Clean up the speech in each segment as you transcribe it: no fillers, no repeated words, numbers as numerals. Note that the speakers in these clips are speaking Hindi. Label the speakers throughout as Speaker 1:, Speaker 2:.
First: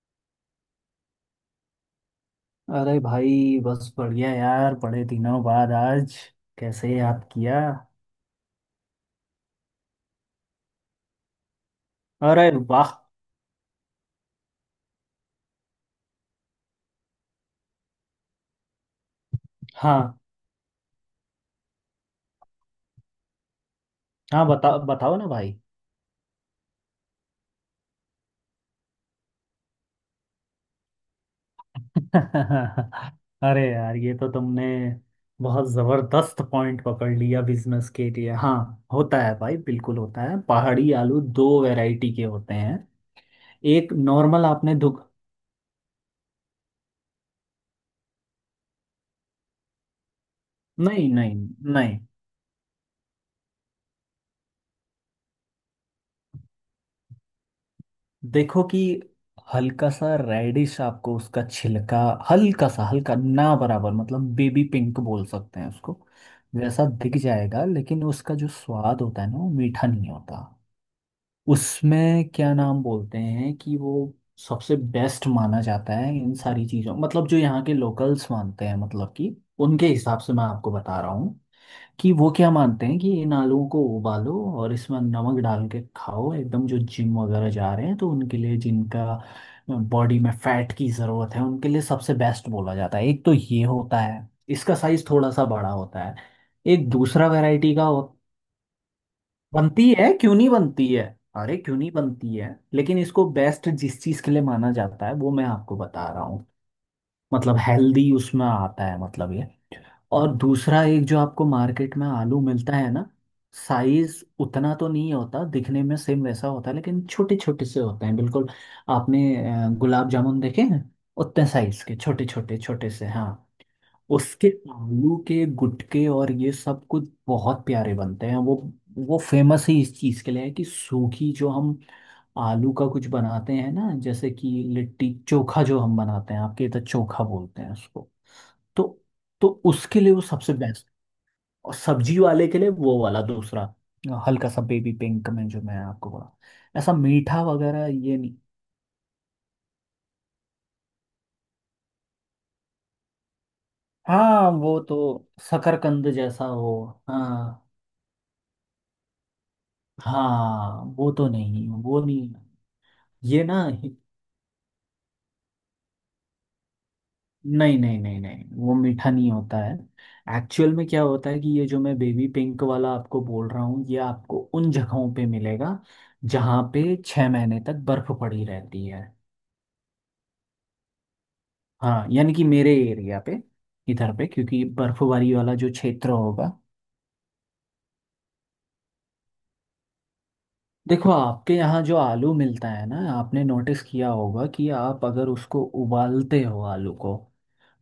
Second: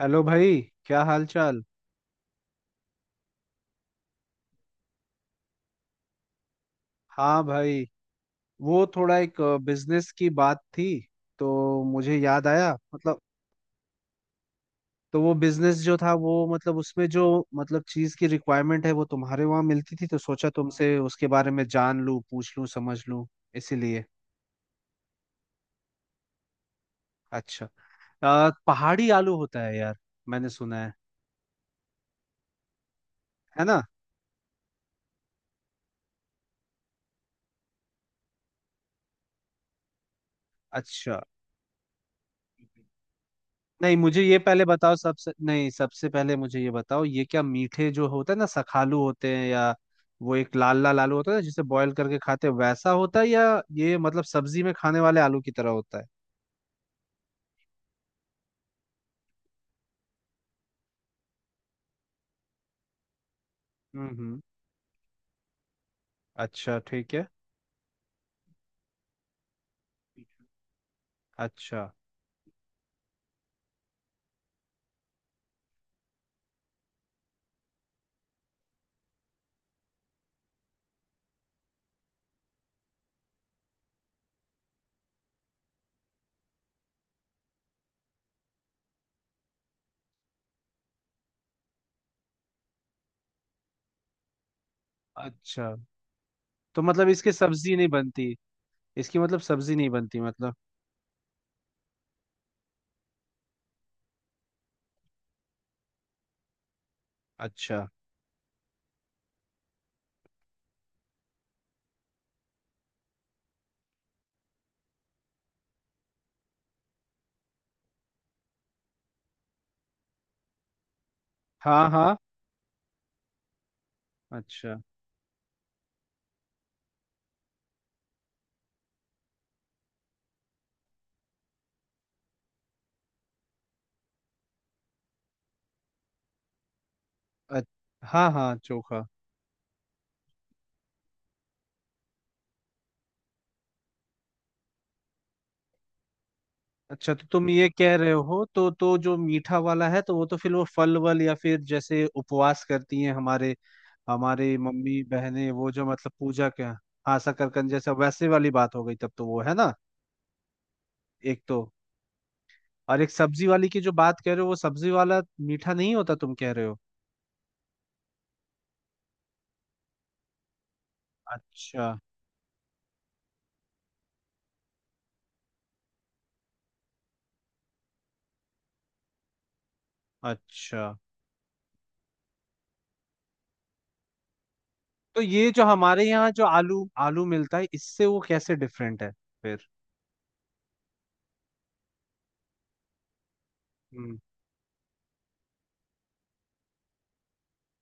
Speaker 1: हेलो भाई। क्या हाल चाल।
Speaker 2: अरे भाई। बस बढ़िया यार, बड़े दिनों बाद आज कैसे याद
Speaker 1: हाँ
Speaker 2: किया।
Speaker 1: भाई, वो थोड़ा एक बिजनेस की बात थी तो मुझे
Speaker 2: अरे
Speaker 1: याद आया।
Speaker 2: वाह।
Speaker 1: मतलब, तो वो बिजनेस जो था वो, मतलब उसमें जो मतलब चीज की रिक्वायरमेंट है वो तुम्हारे वहां मिलती थी, तो
Speaker 2: हाँ
Speaker 1: सोचा तुमसे उसके बारे में जान लूं, पूछ लूं, समझ लूं, इसीलिए।
Speaker 2: हाँ, बताओ बताओ ना भाई।
Speaker 1: अच्छा, पहाड़ी आलू होता है यार, मैंने सुना है
Speaker 2: अरे
Speaker 1: है ना।
Speaker 2: यार, ये तो तुमने बहुत जबरदस्त पॉइंट पकड़ लिया बिजनेस के लिए। हाँ, होता है भाई, बिल्कुल होता है। पहाड़ी
Speaker 1: अच्छा,
Speaker 2: आलू दो वैरायटी के होते हैं। एक
Speaker 1: नहीं मुझे ये
Speaker 2: नॉर्मल
Speaker 1: पहले
Speaker 2: आपने
Speaker 1: बताओ,
Speaker 2: दुख...
Speaker 1: सबसे, नहीं सबसे पहले मुझे ये बताओ, ये क्या मीठे जो होता है ना सखालू होते हैं, या वो एक लाल लाल
Speaker 2: नहीं
Speaker 1: आलू होता
Speaker 2: नहीं
Speaker 1: है ना जिसे बॉईल
Speaker 2: नहीं,
Speaker 1: करके खाते हैं वैसा होता है, या ये मतलब सब्जी में खाने वाले आलू की तरह होता है।
Speaker 2: देखो कि हल्का सा रेडिश आपको उसका छिलका, हल्का सा, हल्का ना बराबर,
Speaker 1: हम्म
Speaker 2: मतलब
Speaker 1: हम्म
Speaker 2: बेबी पिंक बोल सकते हैं उसको।
Speaker 1: अच्छा
Speaker 2: वैसा
Speaker 1: ठीक
Speaker 2: दिख
Speaker 1: है।
Speaker 2: जाएगा, लेकिन उसका जो स्वाद होता है ना, वो मीठा नहीं होता।
Speaker 1: अच्छा,
Speaker 2: उसमें क्या नाम बोलते हैं कि वो सबसे बेस्ट माना जाता है इन सारी चीज़ों, मतलब जो यहाँ के लोकल्स मानते हैं, मतलब कि उनके हिसाब से मैं आपको बता रहा हूँ कि वो क्या मानते हैं, कि इन आलूओं को उबालो और इसमें नमक डाल के खाओ। एकदम जो जिम वगैरह जा रहे हैं तो उनके लिए, जिनका बॉडी में फैट की ज़रूरत है उनके लिए सबसे बेस्ट बोला जाता है। एक तो ये होता है, इसका साइज थोड़ा सा
Speaker 1: अच्छा,
Speaker 2: बड़ा होता है।
Speaker 1: तो
Speaker 2: एक
Speaker 1: मतलब
Speaker 2: दूसरा
Speaker 1: इसकी
Speaker 2: वैरायटी
Speaker 1: सब्जी
Speaker 2: का
Speaker 1: नहीं
Speaker 2: हो...
Speaker 1: बनती? इसकी मतलब सब्जी
Speaker 2: बनती
Speaker 1: नहीं
Speaker 2: है,
Speaker 1: बनती
Speaker 2: क्यों नहीं
Speaker 1: मतलब?
Speaker 2: बनती है। अरे क्यों नहीं बनती है, लेकिन इसको बेस्ट जिस चीज़ के लिए माना जाता है वो मैं आपको बता रहा हूँ, मतलब
Speaker 1: अच्छा।
Speaker 2: हेल्दी उसमें आता है, मतलब ये। और दूसरा एक जो आपको मार्केट में आलू मिलता है ना, साइज उतना तो नहीं होता, दिखने में सेम वैसा होता है, लेकिन छोटे छोटे से होते हैं बिल्कुल। आपने गुलाब जामुन देखे हैं? उतने साइज
Speaker 1: हाँ
Speaker 2: के,
Speaker 1: हाँ।
Speaker 2: छोटे छोटे छोटे से। हाँ, उसके
Speaker 1: अच्छा।
Speaker 2: आलू के गुटके और ये सब कुछ बहुत प्यारे बनते हैं वो। वो फेमस ही इस चीज़ के लिए है कि सूखी जो हम आलू का कुछ बनाते हैं ना, जैसे कि लिट्टी चोखा जो हम बनाते हैं, आपके इधर चोखा बोलते
Speaker 1: अ-
Speaker 2: हैं उसको।
Speaker 1: हाँ हाँ,
Speaker 2: तो
Speaker 1: चोखा।
Speaker 2: तो उसके लिए वो सबसे बेस्ट, और सब्जी वाले के लिए वो वाला दूसरा, हल्का सा बेबी पिंक में जो मैं आपको बोला, ऐसा
Speaker 1: अच्छा तो
Speaker 2: मीठा
Speaker 1: तुम ये
Speaker 2: वगैरह
Speaker 1: कह रहे
Speaker 2: ये नहीं।
Speaker 1: हो तो जो मीठा वाला है तो वो तो फिर वो फल वल, या फिर जैसे उपवास करती हैं हमारे,
Speaker 2: हाँ, वो तो
Speaker 1: मम्मी बहनें वो जो
Speaker 2: शकरकंद
Speaker 1: मतलब
Speaker 2: जैसा
Speaker 1: पूजा के।
Speaker 2: हो...
Speaker 1: हाँ,
Speaker 2: हाँ
Speaker 1: शकरकंद जैसा, वैसे वाली बात हो गई तब तो, वो है ना।
Speaker 2: हाँ, वो तो
Speaker 1: एक तो,
Speaker 2: नहीं, वो नहीं।
Speaker 1: और एक
Speaker 2: ये
Speaker 1: सब्जी
Speaker 2: ना
Speaker 1: वाली की जो
Speaker 2: ही-
Speaker 1: बात कह रहे हो, वो सब्जी वाला मीठा नहीं होता तुम कह रहे हो।
Speaker 2: नहीं नहीं नहीं नहीं, वो मीठा नहीं होता है। एक्चुअल में क्या होता है कि ये जो
Speaker 1: अच्छा।
Speaker 2: मैं बेबी पिंक वाला आपको बोल रहा हूँ, ये आपको उन जगहों पे मिलेगा जहाँ पे 6 महीने तक बर्फ पड़ी रहती है।
Speaker 1: अच्छा,
Speaker 2: हाँ, यानी कि मेरे एरिया पे, इधर पे, क्योंकि
Speaker 1: तो
Speaker 2: बर्फबारी
Speaker 1: ये
Speaker 2: वाला
Speaker 1: जो
Speaker 2: जो
Speaker 1: हमारे
Speaker 2: क्षेत्र
Speaker 1: यहाँ जो
Speaker 2: होगा।
Speaker 1: आलू आलू मिलता है इससे वो कैसे डिफरेंट है फिर?
Speaker 2: देखो आपके यहाँ जो आलू मिलता है ना, आपने नोटिस किया
Speaker 1: हम्म।
Speaker 2: होगा कि आप अगर उसको उबालते हो, आलू को,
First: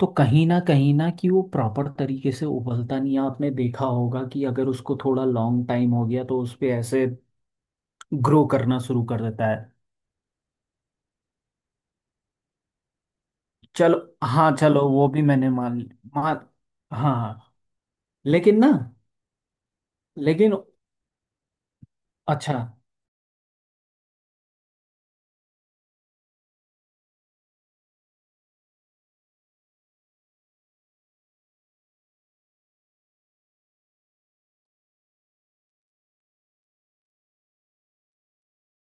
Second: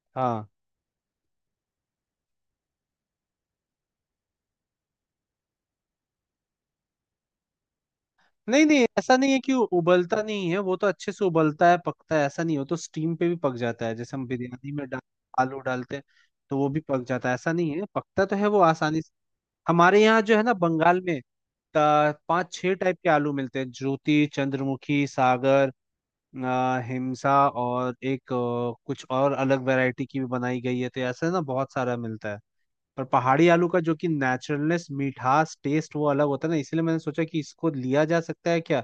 Speaker 2: तो
Speaker 1: हाँ।
Speaker 2: कहीं ना कि वो प्रॉपर तरीके से उबलता नहीं है। आपने देखा होगा कि अगर उसको थोड़ा लॉन्ग टाइम हो गया तो उस पे ऐसे ग्रो
Speaker 1: नहीं
Speaker 2: करना
Speaker 1: नहीं,
Speaker 2: शुरू
Speaker 1: ऐसा
Speaker 2: कर
Speaker 1: नहीं है
Speaker 2: देता
Speaker 1: कि
Speaker 2: है।
Speaker 1: वो उबलता नहीं है, वो तो अच्छे से उबलता है, पकता है, ऐसा नहीं हो तो स्टीम पे भी पक जाता है,
Speaker 2: चलो,
Speaker 1: जैसे हम
Speaker 2: हाँ
Speaker 1: बिरयानी में
Speaker 2: चलो,
Speaker 1: डाल,
Speaker 2: वो भी मैंने
Speaker 1: आलू
Speaker 2: मान,
Speaker 1: डालते हैं
Speaker 2: मान।
Speaker 1: तो वो भी पक
Speaker 2: हाँ
Speaker 1: जाता है, ऐसा
Speaker 2: हाँ,
Speaker 1: नहीं है, पकता तो है
Speaker 2: लेकिन
Speaker 1: वो
Speaker 2: ना,
Speaker 1: आसानी से। हमारे यहाँ जो है ना
Speaker 2: लेकिन
Speaker 1: बंगाल में, पाँच
Speaker 2: अच्छा।
Speaker 1: छह टाइप के आलू मिलते हैं, ज्योति, चंद्रमुखी, सागर, हिमसा, और एक कुछ और अलग वैरायटी की भी बनाई गई है, तो ऐसे ना बहुत सारा मिलता है। पर पहाड़ी आलू का जो कि नेचुरलनेस, मिठास, टेस्ट, वो अलग होता है ना, इसलिए मैंने सोचा कि इसको लिया जा सकता है क्या,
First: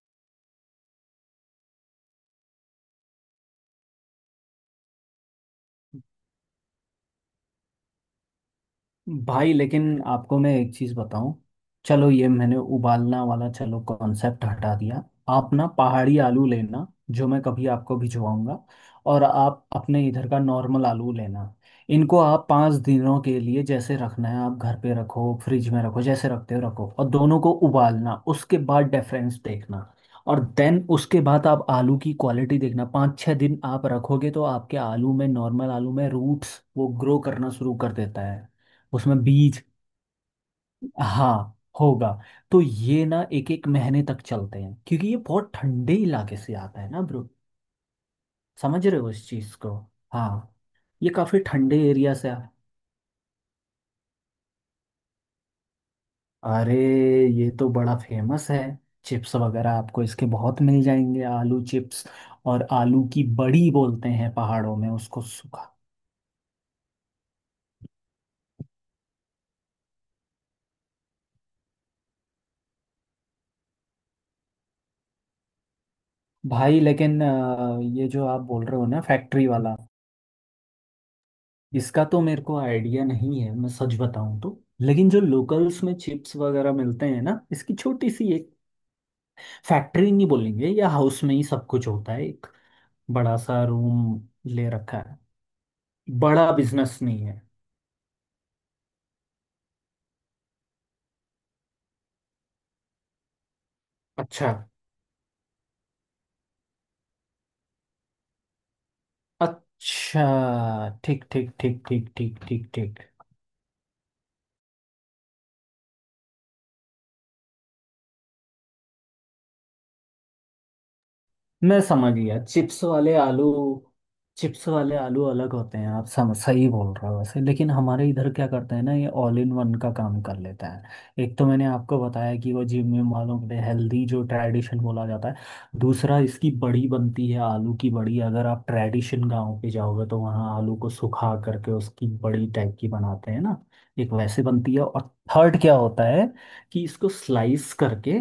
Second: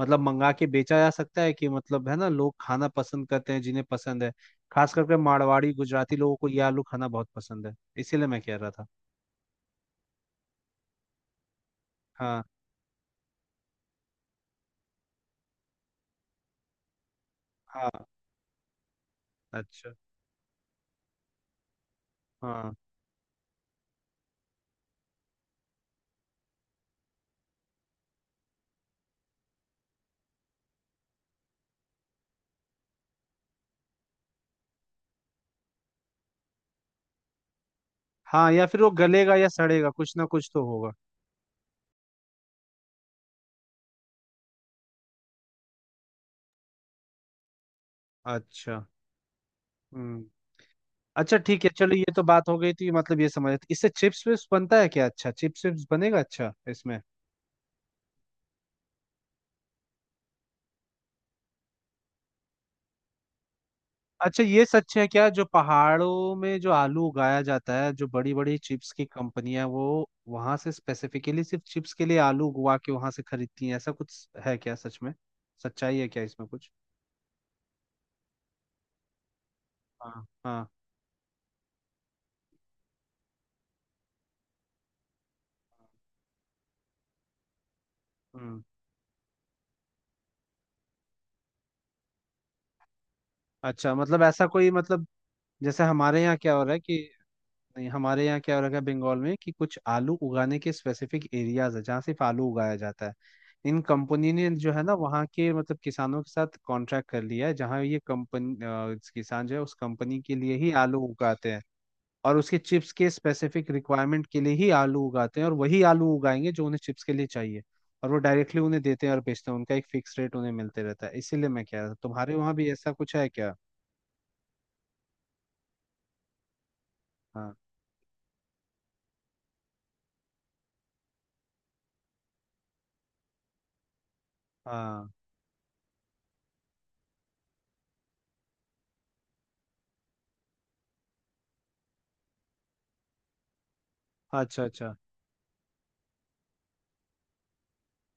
Speaker 1: मतलब मंगा के बेचा जा सकता है कि, मतलब है ना, लोग खाना पसंद करते हैं, जिन्हें पसंद है, खास करके मारवाड़ी, गुजराती लोगों को ये आलू खाना बहुत पसंद है, इसीलिए मैं कह रहा था।
Speaker 2: भाई, लेकिन आपको मैं एक चीज़ बताऊं। चलो, ये
Speaker 1: हाँ
Speaker 2: मैंने उबालना वाला चलो कॉन्सेप्ट हटा दिया। आप ना पहाड़ी आलू लेना, जो मैं कभी आपको
Speaker 1: हाँ।
Speaker 2: भिजवाऊंगा, और आप
Speaker 1: अच्छा।
Speaker 2: अपने इधर का नॉर्मल आलू लेना। इनको आप पाँच
Speaker 1: हाँ
Speaker 2: दिनों के लिए, जैसे रखना है आप घर पे रखो, फ्रिज में रखो, जैसे रखते हो रखो, और दोनों को उबालना, उसके बाद डिफरेंस देखना। और देन उसके बाद आप आलू की क्वालिटी देखना। 5-6 दिन आप रखोगे तो आपके आलू में, नॉर्मल आलू में, रूट्स वो ग्रो करना शुरू कर देता है।
Speaker 1: हाँ, या फिर वो
Speaker 2: उसमें
Speaker 1: गलेगा या
Speaker 2: बीज,
Speaker 1: सड़ेगा, कुछ ना कुछ तो होगा।
Speaker 2: हाँ, होगा। तो ये ना एक एक महीने तक चलते हैं, क्योंकि ये बहुत ठंडे इलाके से आता है ना ब्रो।
Speaker 1: अच्छा।
Speaker 2: समझ रहे हो इस चीज को?
Speaker 1: हम्म।
Speaker 2: हाँ, ये
Speaker 1: अच्छा
Speaker 2: काफी
Speaker 1: ठीक है,
Speaker 2: ठंडे
Speaker 1: चलो ये
Speaker 2: एरिया
Speaker 1: तो
Speaker 2: से आ-।
Speaker 1: बात हो गई थी। मतलब ये समझ, इससे चिप्स विप्स बनता है क्या? अच्छा, चिप्स विप्स बनेगा। अच्छा,
Speaker 2: अरे,
Speaker 1: इसमें
Speaker 2: ये तो बड़ा फेमस है, चिप्स वगैरह आपको इसके बहुत मिल जाएंगे, आलू चिप्स, और आलू की बड़ी बोलते हैं
Speaker 1: अच्छा, ये
Speaker 2: पहाड़ों में
Speaker 1: सच है
Speaker 2: उसको,
Speaker 1: क्या जो
Speaker 2: सूखा।
Speaker 1: पहाड़ों में जो आलू उगाया जाता है, जो बड़ी बड़ी चिप्स की कंपनियां वो वहां से स्पेसिफिकली सिर्फ चिप्स के लिए आलू उगवा के वहां से खरीदती हैं, ऐसा कुछ है क्या सच में? सच्चाई है क्या इसमें कुछ?
Speaker 2: भाई, लेकिन ये जो आप बोल रहे हो ना फैक्ट्री वाला,
Speaker 1: हाँ हाँ।
Speaker 2: इसका तो मेरे को आइडिया नहीं है, मैं सच बताऊं तो, लेकिन जो लोकल्स में चिप्स वगैरह मिलते हैं ना, इसकी छोटी सी एक
Speaker 1: हम्म।
Speaker 2: फैक्ट्री नहीं बोलेंगे, या हाउस में ही सब कुछ होता है, एक बड़ा सा
Speaker 1: अच्छा
Speaker 2: रूम
Speaker 1: मतलब ऐसा
Speaker 2: ले
Speaker 1: कोई
Speaker 2: रखा
Speaker 1: मतलब,
Speaker 2: है,
Speaker 1: जैसे हमारे यहाँ
Speaker 2: बड़ा
Speaker 1: क्या हो रहा है कि,
Speaker 2: बिजनेस नहीं है।
Speaker 1: नहीं हमारे यहाँ क्या हो रखा है बंगाल में कि, कुछ आलू उगाने के स्पेसिफिक एरियाज है जहाँ सिर्फ आलू उगाया जाता है। इन कंपनी ने
Speaker 2: अच्छा।
Speaker 1: जो है ना वहाँ के मतलब किसानों के साथ कॉन्ट्रैक्ट कर लिया है, जहाँ ये कंपनी, किसान जो है उस कंपनी
Speaker 2: अच्छा
Speaker 1: के लिए ही आलू
Speaker 2: ठीक
Speaker 1: उगाते
Speaker 2: ठीक
Speaker 1: हैं,
Speaker 2: ठीक ठीक
Speaker 1: और
Speaker 2: ठीक
Speaker 1: उसके
Speaker 2: ठीक
Speaker 1: चिप्स
Speaker 2: ठीक।
Speaker 1: के स्पेसिफिक रिक्वायरमेंट के लिए ही आलू उगाते हैं, और वही आलू उगाएंगे जो उन्हें चिप्स के लिए चाहिए। और वो डायरेक्टली उन्हें देते हैं और बेचते हैं, उनका एक फिक्स रेट उन्हें मिलते रहता है, इसीलिए मैं
Speaker 2: मैं
Speaker 1: कह रहा था
Speaker 2: समझ
Speaker 1: तुम्हारे
Speaker 2: गया,
Speaker 1: वहाँ भी
Speaker 2: चिप्स
Speaker 1: ऐसा
Speaker 2: वाले
Speaker 1: कुछ है
Speaker 2: आलू,
Speaker 1: क्या।
Speaker 2: चिप्स वाले आलू अलग होते हैं। आप सही बोल रहे हो वैसे,
Speaker 1: हाँ
Speaker 2: लेकिन हमारे इधर क्या करते हैं ना, ये ऑल इन वन का काम कर लेता है। एक तो मैंने आपको बताया कि वो जिम में वालों के लिए हेल्दी, जो ट्रेडिशन बोला
Speaker 1: हाँ।
Speaker 2: जाता है। दूसरा, इसकी बड़ी बनती है, आलू की बड़ी, अगर आप ट्रेडिशन गांव पे जाओगे तो वहाँ आलू को सुखा करके उसकी बड़ी टाइप की बनाते हैं ना, एक वैसे
Speaker 1: अच्छा।
Speaker 2: बनती है।
Speaker 1: अच्छा।
Speaker 2: और थर्ड क्या होता है कि इसको स्लाइस करके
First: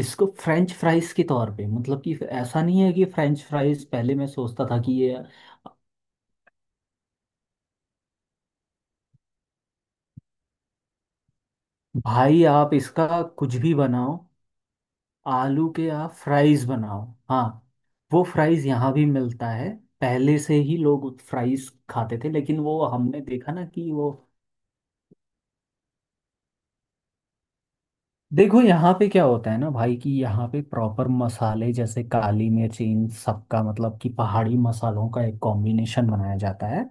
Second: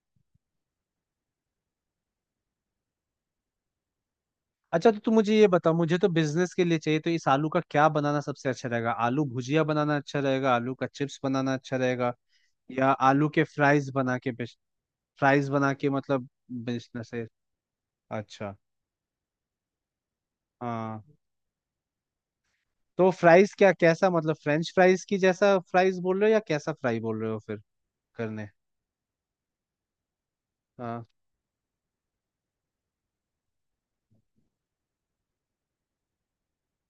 Speaker 2: इसको फ्रेंच फ्राइज के तौर पे, मतलब कि ऐसा नहीं है कि फ्रेंच फ्राइज पहले मैं सोचता था
Speaker 1: अच्छा
Speaker 2: कि
Speaker 1: तो तू
Speaker 2: ये...
Speaker 1: मुझे ये बता, मुझे तो बिजनेस के लिए चाहिए, तो इस आलू का क्या बनाना सबसे अच्छा रहेगा, आलू भुजिया बनाना अच्छा रहेगा, आलू का चिप्स बनाना अच्छा रहेगा,
Speaker 2: भाई, आप
Speaker 1: या
Speaker 2: इसका
Speaker 1: आलू के
Speaker 2: कुछ भी
Speaker 1: फ्राइज
Speaker 2: बनाओ,
Speaker 1: बना के बेच, फ्राइज
Speaker 2: आलू
Speaker 1: बना
Speaker 2: के
Speaker 1: के
Speaker 2: आप
Speaker 1: मतलब
Speaker 2: फ्राइज बनाओ।
Speaker 1: बिजनेस है।
Speaker 2: हाँ, वो
Speaker 1: अच्छा।
Speaker 2: फ्राइज यहाँ भी मिलता है, पहले से ही
Speaker 1: हाँ,
Speaker 2: लोग फ्राइज खाते थे, लेकिन वो
Speaker 1: तो
Speaker 2: हमने देखा
Speaker 1: फ्राइज
Speaker 2: ना
Speaker 1: क्या
Speaker 2: कि वो...
Speaker 1: कैसा, मतलब फ्रेंच फ्राइज की जैसा फ्राइज बोल रहे हो या कैसा फ्राई बोल रहे हो फिर करने।
Speaker 2: देखो यहाँ पे क्या होता है ना भाई, कि यहाँ पे
Speaker 1: हाँ।
Speaker 2: प्रॉपर मसाले जैसे काली मिर्च, इन सबका, मतलब कि पहाड़ी मसालों का एक कॉम्बिनेशन बनाया जाता है।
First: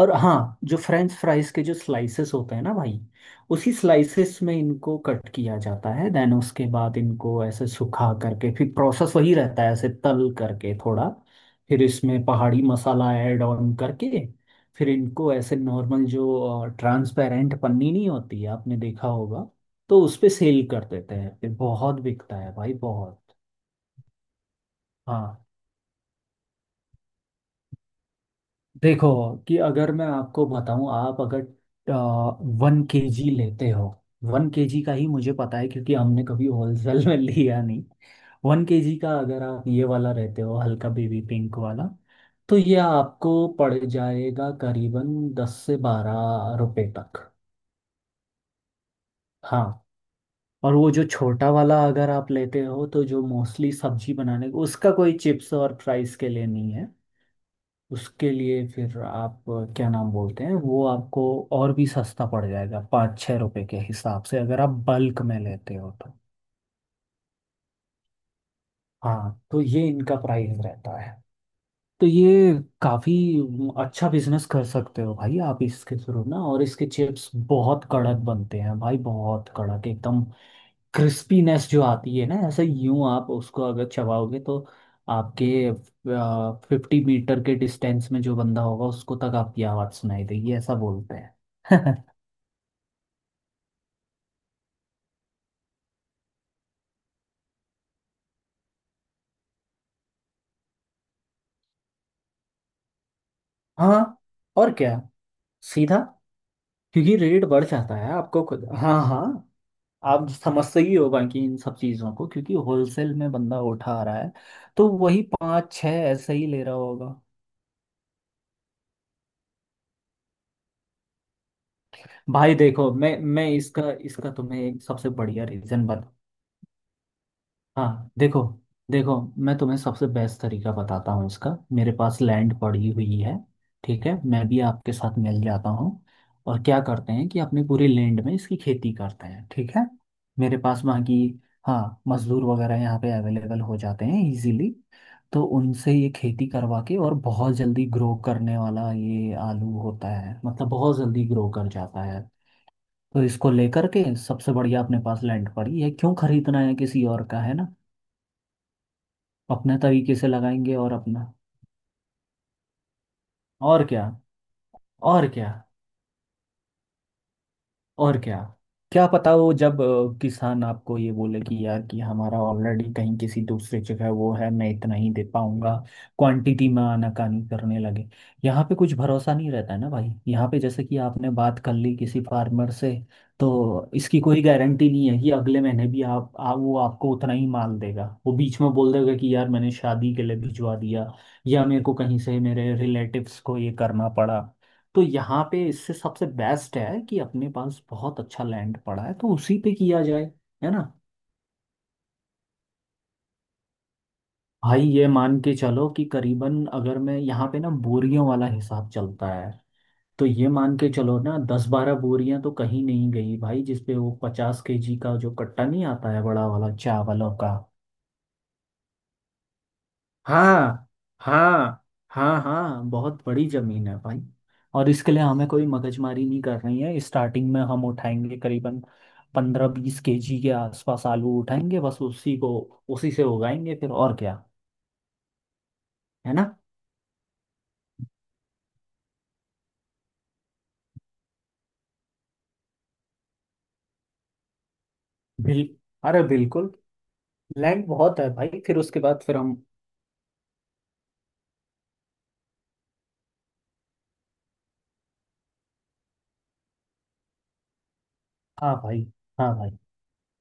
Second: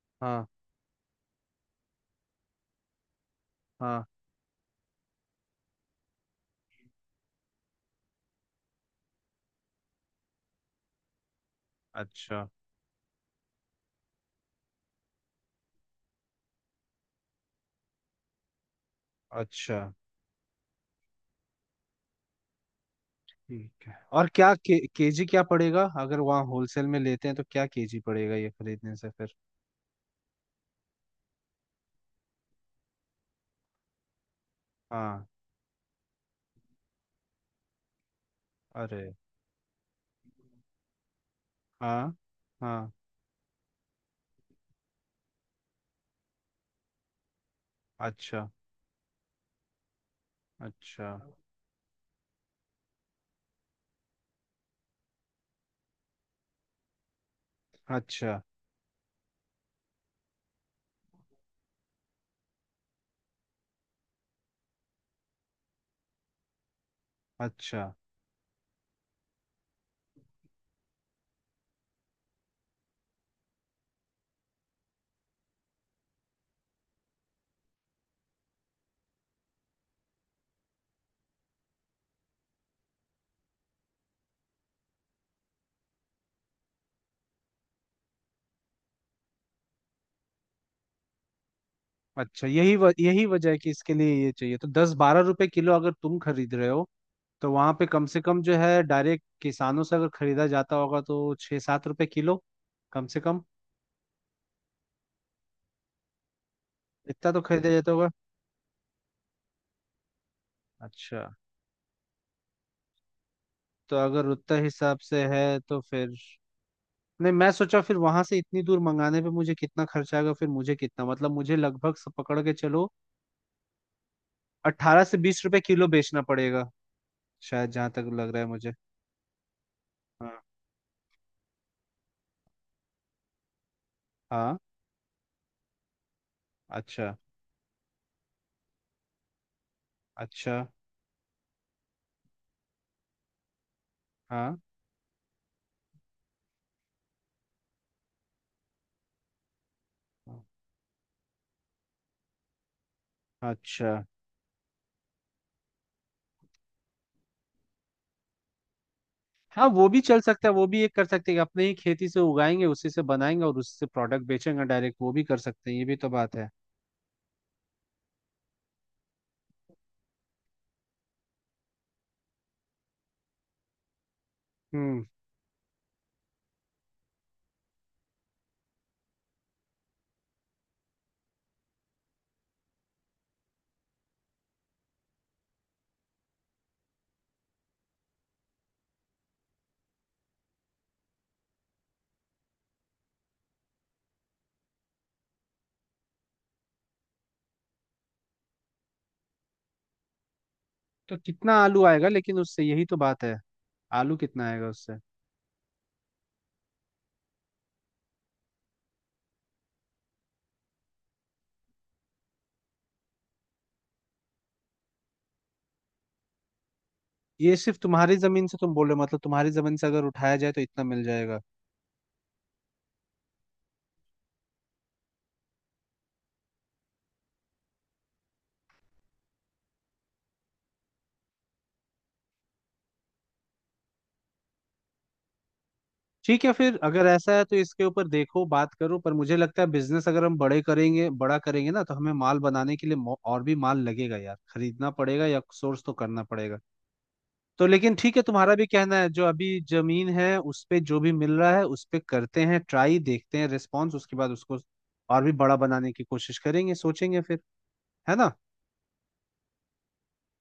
Speaker 2: और हाँ,
Speaker 1: हाँ।
Speaker 2: जो फ्रेंच फ्राइज के जो स्लाइसेस होते हैं ना भाई, उसी
Speaker 1: हाँ।
Speaker 2: स्लाइसेस में इनको कट किया जाता है। देन उसके बाद इनको ऐसे सुखा करके, फिर प्रोसेस वही रहता है, ऐसे तल करके थोड़ा, फिर इसमें
Speaker 1: अच्छा।
Speaker 2: पहाड़ी मसाला ऐड ऑन करके, फिर इनको ऐसे नॉर्मल जो ट्रांसपेरेंट पन्नी नहीं होती है आपने देखा होगा,
Speaker 1: अच्छा
Speaker 2: तो उस पे सेल कर देते हैं। फिर बहुत बिकता है भाई, बहुत।
Speaker 1: ठीक है, और क्या केजी क्या
Speaker 2: हाँ,
Speaker 1: पड़ेगा, अगर वहाँ होलसेल में लेते हैं तो क्या केजी पड़ेगा ये खरीदने
Speaker 2: देखो,
Speaker 1: से फिर?
Speaker 2: कि अगर मैं आपको बताऊं, आप अगर 1 केजी लेते हो, वन केजी का ही
Speaker 1: हाँ।
Speaker 2: मुझे पता है क्योंकि हमने कभी होलसेल में लिया नहीं। 1 केजी
Speaker 1: अरे,
Speaker 2: का अगर आप ये वाला रहते हो, हल्का बेबी पिंक वाला,
Speaker 1: हाँ।
Speaker 2: तो ये
Speaker 1: हाँ।
Speaker 2: आपको पड़ जाएगा करीबन 10 से 12 रुपए तक।
Speaker 1: अच्छा।
Speaker 2: हाँ, और वो जो
Speaker 1: अच्छा।
Speaker 2: छोटा वाला अगर आप लेते हो, तो जो मोस्टली सब्जी बनाने, उसका कोई चिप्स और फ्राइज के लिए नहीं है, उसके
Speaker 1: अच्छा।
Speaker 2: लिए फिर आप क्या नाम बोलते हैं वो आपको, और भी सस्ता पड़ जाएगा, 5-6 रुपए के हिसाब से अगर आप बल्क में लेते हो तो।
Speaker 1: अच्छा।
Speaker 2: हाँ, तो ये इनका प्राइस रहता है। तो ये काफ़ी अच्छा बिजनेस कर सकते हो भाई आप इसके थ्रू ना। और इसके चिप्स बहुत कड़क बनते हैं भाई, बहुत कड़क एकदम। क्रिस्पीनेस जो आती है ना, ऐसे यूं आप उसको अगर चबाओगे तो आपके 50 मीटर के डिस्टेंस में जो बंदा होगा उसको तक आपकी आवाज़ सुनाई देगी, ऐसा बोलते हैं।
Speaker 1: अच्छा यही यही वजह है कि इसके लिए ये चाहिए, तो दस बारह रुपए किलो अगर तुम खरीद रहे हो, तो वहां पे कम से कम जो है डायरेक्ट किसानों से अगर खरीदा जाता होगा तो छह सात रुपए किलो, कम से कम
Speaker 2: हाँ, और क्या, सीधा। क्योंकि
Speaker 1: इतना तो
Speaker 2: रेट बढ़
Speaker 1: खरीदा जाता
Speaker 2: जाता
Speaker 1: होगा।
Speaker 2: है आपको खुद। हाँ हाँ, आप समझते ही हो
Speaker 1: अच्छा
Speaker 2: बाकी इन सब चीज़ों को, क्योंकि होलसेल में बंदा
Speaker 1: तो
Speaker 2: उठा रहा
Speaker 1: अगर
Speaker 2: है,
Speaker 1: उतना
Speaker 2: तो
Speaker 1: हिसाब
Speaker 2: वही
Speaker 1: से है
Speaker 2: पाँच
Speaker 1: तो
Speaker 2: छः
Speaker 1: फिर,
Speaker 2: ऐसे ही ले रहा होगा।
Speaker 1: नहीं मैं सोचा फिर वहां से इतनी दूर मंगाने पे मुझे कितना खर्चा आएगा, फिर मुझे कितना मतलब मुझे लगभग से पकड़ के
Speaker 2: भाई
Speaker 1: चलो
Speaker 2: देखो, मैं इसका इसका तुम्हें एक
Speaker 1: अट्ठारह
Speaker 2: सबसे
Speaker 1: से बीस
Speaker 2: बढ़िया
Speaker 1: रुपए
Speaker 2: रीज़न...
Speaker 1: किलो बेचना पड़ेगा शायद, जहाँ तक
Speaker 2: हाँ
Speaker 1: लग रहा
Speaker 2: देखो,
Speaker 1: है मुझे।
Speaker 2: देखो, मैं तुम्हें सबसे बेस्ट
Speaker 1: हाँ।
Speaker 2: तरीका बताता हूँ इसका। मेरे पास लैंड पड़ी हुई है, ठीक है, मैं
Speaker 1: हाँ।
Speaker 2: भी आपके साथ मिल जाता हूँ। और क्या करते
Speaker 1: अच्छा।
Speaker 2: हैं कि अपनी पूरी लैंड में इसकी खेती करते हैं, ठीक है।
Speaker 1: अच्छा।
Speaker 2: मेरे पास वहाँ की, हाँ, मजदूर वगैरह यहाँ पे अवेलेबल हो जाते हैं
Speaker 1: हाँ।
Speaker 2: इजीली। तो उनसे ये खेती करवा के, और बहुत जल्दी ग्रो करने वाला ये आलू होता है, मतलब बहुत जल्दी ग्रो कर जाता है। तो इसको लेकर
Speaker 1: अच्छा।
Speaker 2: के सबसे बढ़िया, अपने पास लैंड पड़ी है, क्यों खरीदना है किसी और का, है ना।
Speaker 1: हाँ
Speaker 2: अपने
Speaker 1: वो भी
Speaker 2: तरीके
Speaker 1: चल
Speaker 2: से
Speaker 1: सकता है, वो
Speaker 2: लगाएंगे
Speaker 1: भी
Speaker 2: और
Speaker 1: एक कर
Speaker 2: अपना,
Speaker 1: सकते हैं, अपने ही खेती से उगाएंगे उसी से बनाएंगे और
Speaker 2: और
Speaker 1: उससे
Speaker 2: क्या,
Speaker 1: प्रोडक्ट बेचेंगे डायरेक्ट, वो भी
Speaker 2: और
Speaker 1: कर
Speaker 2: क्या,
Speaker 1: सकते हैं, ये भी तो बात है।
Speaker 2: और क्या। क्या पता वो जब किसान आपको ये बोले कि यार कि हमारा ऑलरेडी कहीं किसी दूसरे जगह वो है, मैं इतना
Speaker 1: हम्म।
Speaker 2: ही दे पाऊंगा, क्वांटिटी में आनाकानी करने लगे। यहाँ पे कुछ भरोसा नहीं रहता है ना भाई, यहाँ पे जैसे कि आपने बात कर ली किसी फार्मर से, तो इसकी कोई गारंटी नहीं है कि अगले महीने भी वो आपको उतना ही माल देगा, वो बीच में बोल देगा कि यार मैंने शादी के लिए भिजवा दिया, या मेरे को कहीं से मेरे रिलेटिव्स को ये करना पड़ा। तो यहाँ पे इससे सबसे बेस्ट है कि अपने पास बहुत अच्छा लैंड पड़ा है तो उसी पे किया जाए, है ना।
Speaker 1: तो कितना आलू आएगा लेकिन उससे, यही तो बात है, आलू कितना आएगा
Speaker 2: भाई
Speaker 1: उससे?
Speaker 2: ये मान के चलो कि करीबन, अगर मैं यहाँ पे ना बोरियों वाला हिसाब चलता है, तो ये मान के चलो ना 10-12 बोरियां तो कहीं नहीं गई भाई, जिसपे वो 50 केजी का जो कट्टा नहीं आता है, बड़ा वाला, चावलों का।
Speaker 1: ये सिर्फ तुम्हारी जमीन से तुम बोल रहे हो, मतलब तुम्हारी जमीन से अगर उठाया जाए तो इतना
Speaker 2: हाँ,
Speaker 1: मिल जाएगा?
Speaker 2: हाँ हाँ, हाँ बहुत बड़ी जमीन है भाई। और इसके लिए हमें कोई मगजमारी नहीं कर रही है। स्टार्टिंग में हम उठाएंगे करीबन 15-20 केजी के आसपास आलू उठाएंगे, बस उसी को उसी से उगाएंगे, फिर और क्या। है ना,
Speaker 1: ठीक है फिर, अगर ऐसा है तो इसके ऊपर देखो बात करो, पर मुझे लगता है बिजनेस अगर हम बड़े करेंगे, बड़ा करेंगे ना तो हमें माल बनाने के लिए और भी माल लगेगा यार, खरीदना पड़ेगा या
Speaker 2: बिल...
Speaker 1: सोर्स तो
Speaker 2: अरे
Speaker 1: करना पड़ेगा।
Speaker 2: बिल्कुल,
Speaker 1: तो
Speaker 2: लैंड
Speaker 1: लेकिन ठीक
Speaker 2: बहुत
Speaker 1: है,
Speaker 2: है
Speaker 1: तुम्हारा
Speaker 2: भाई,
Speaker 1: भी
Speaker 2: फिर
Speaker 1: कहना
Speaker 2: उसके
Speaker 1: है
Speaker 2: बाद
Speaker 1: जो
Speaker 2: फिर हम...
Speaker 1: अभी जमीन है उस पे जो भी मिल रहा है उस पे करते हैं, ट्राई देखते हैं रिस्पॉन्स, उसके बाद उसको और भी बड़ा बनाने की कोशिश करेंगे, सोचेंगे फिर, है ना।
Speaker 2: हाँ भाई, हाँ भाई,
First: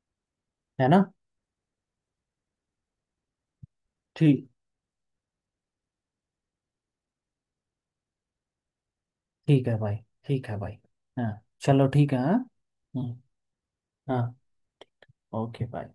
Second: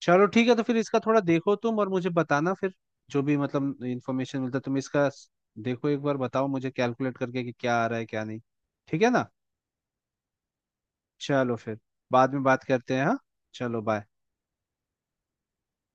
Speaker 1: चलो ठीक है, तो फिर
Speaker 2: है
Speaker 1: इसका
Speaker 2: ना,
Speaker 1: थोड़ा देखो तुम और मुझे बताना फिर, जो भी मतलब इंफॉर्मेशन
Speaker 2: ठीक,
Speaker 1: मिलता है तुम इसका देखो एक बार बताओ मुझे, कैलकुलेट करके कि क्या आ रहा है क्या नहीं, ठीक है ना।
Speaker 2: ठीक है भाई, ठीक है भाई। हाँ,
Speaker 1: चलो फिर,
Speaker 2: चलो ठीक है। हाँ।
Speaker 1: बाद में बात करते हैं, हाँ।
Speaker 2: हम्म।
Speaker 1: चलो बाय।
Speaker 2: हाँ, ओके भाई।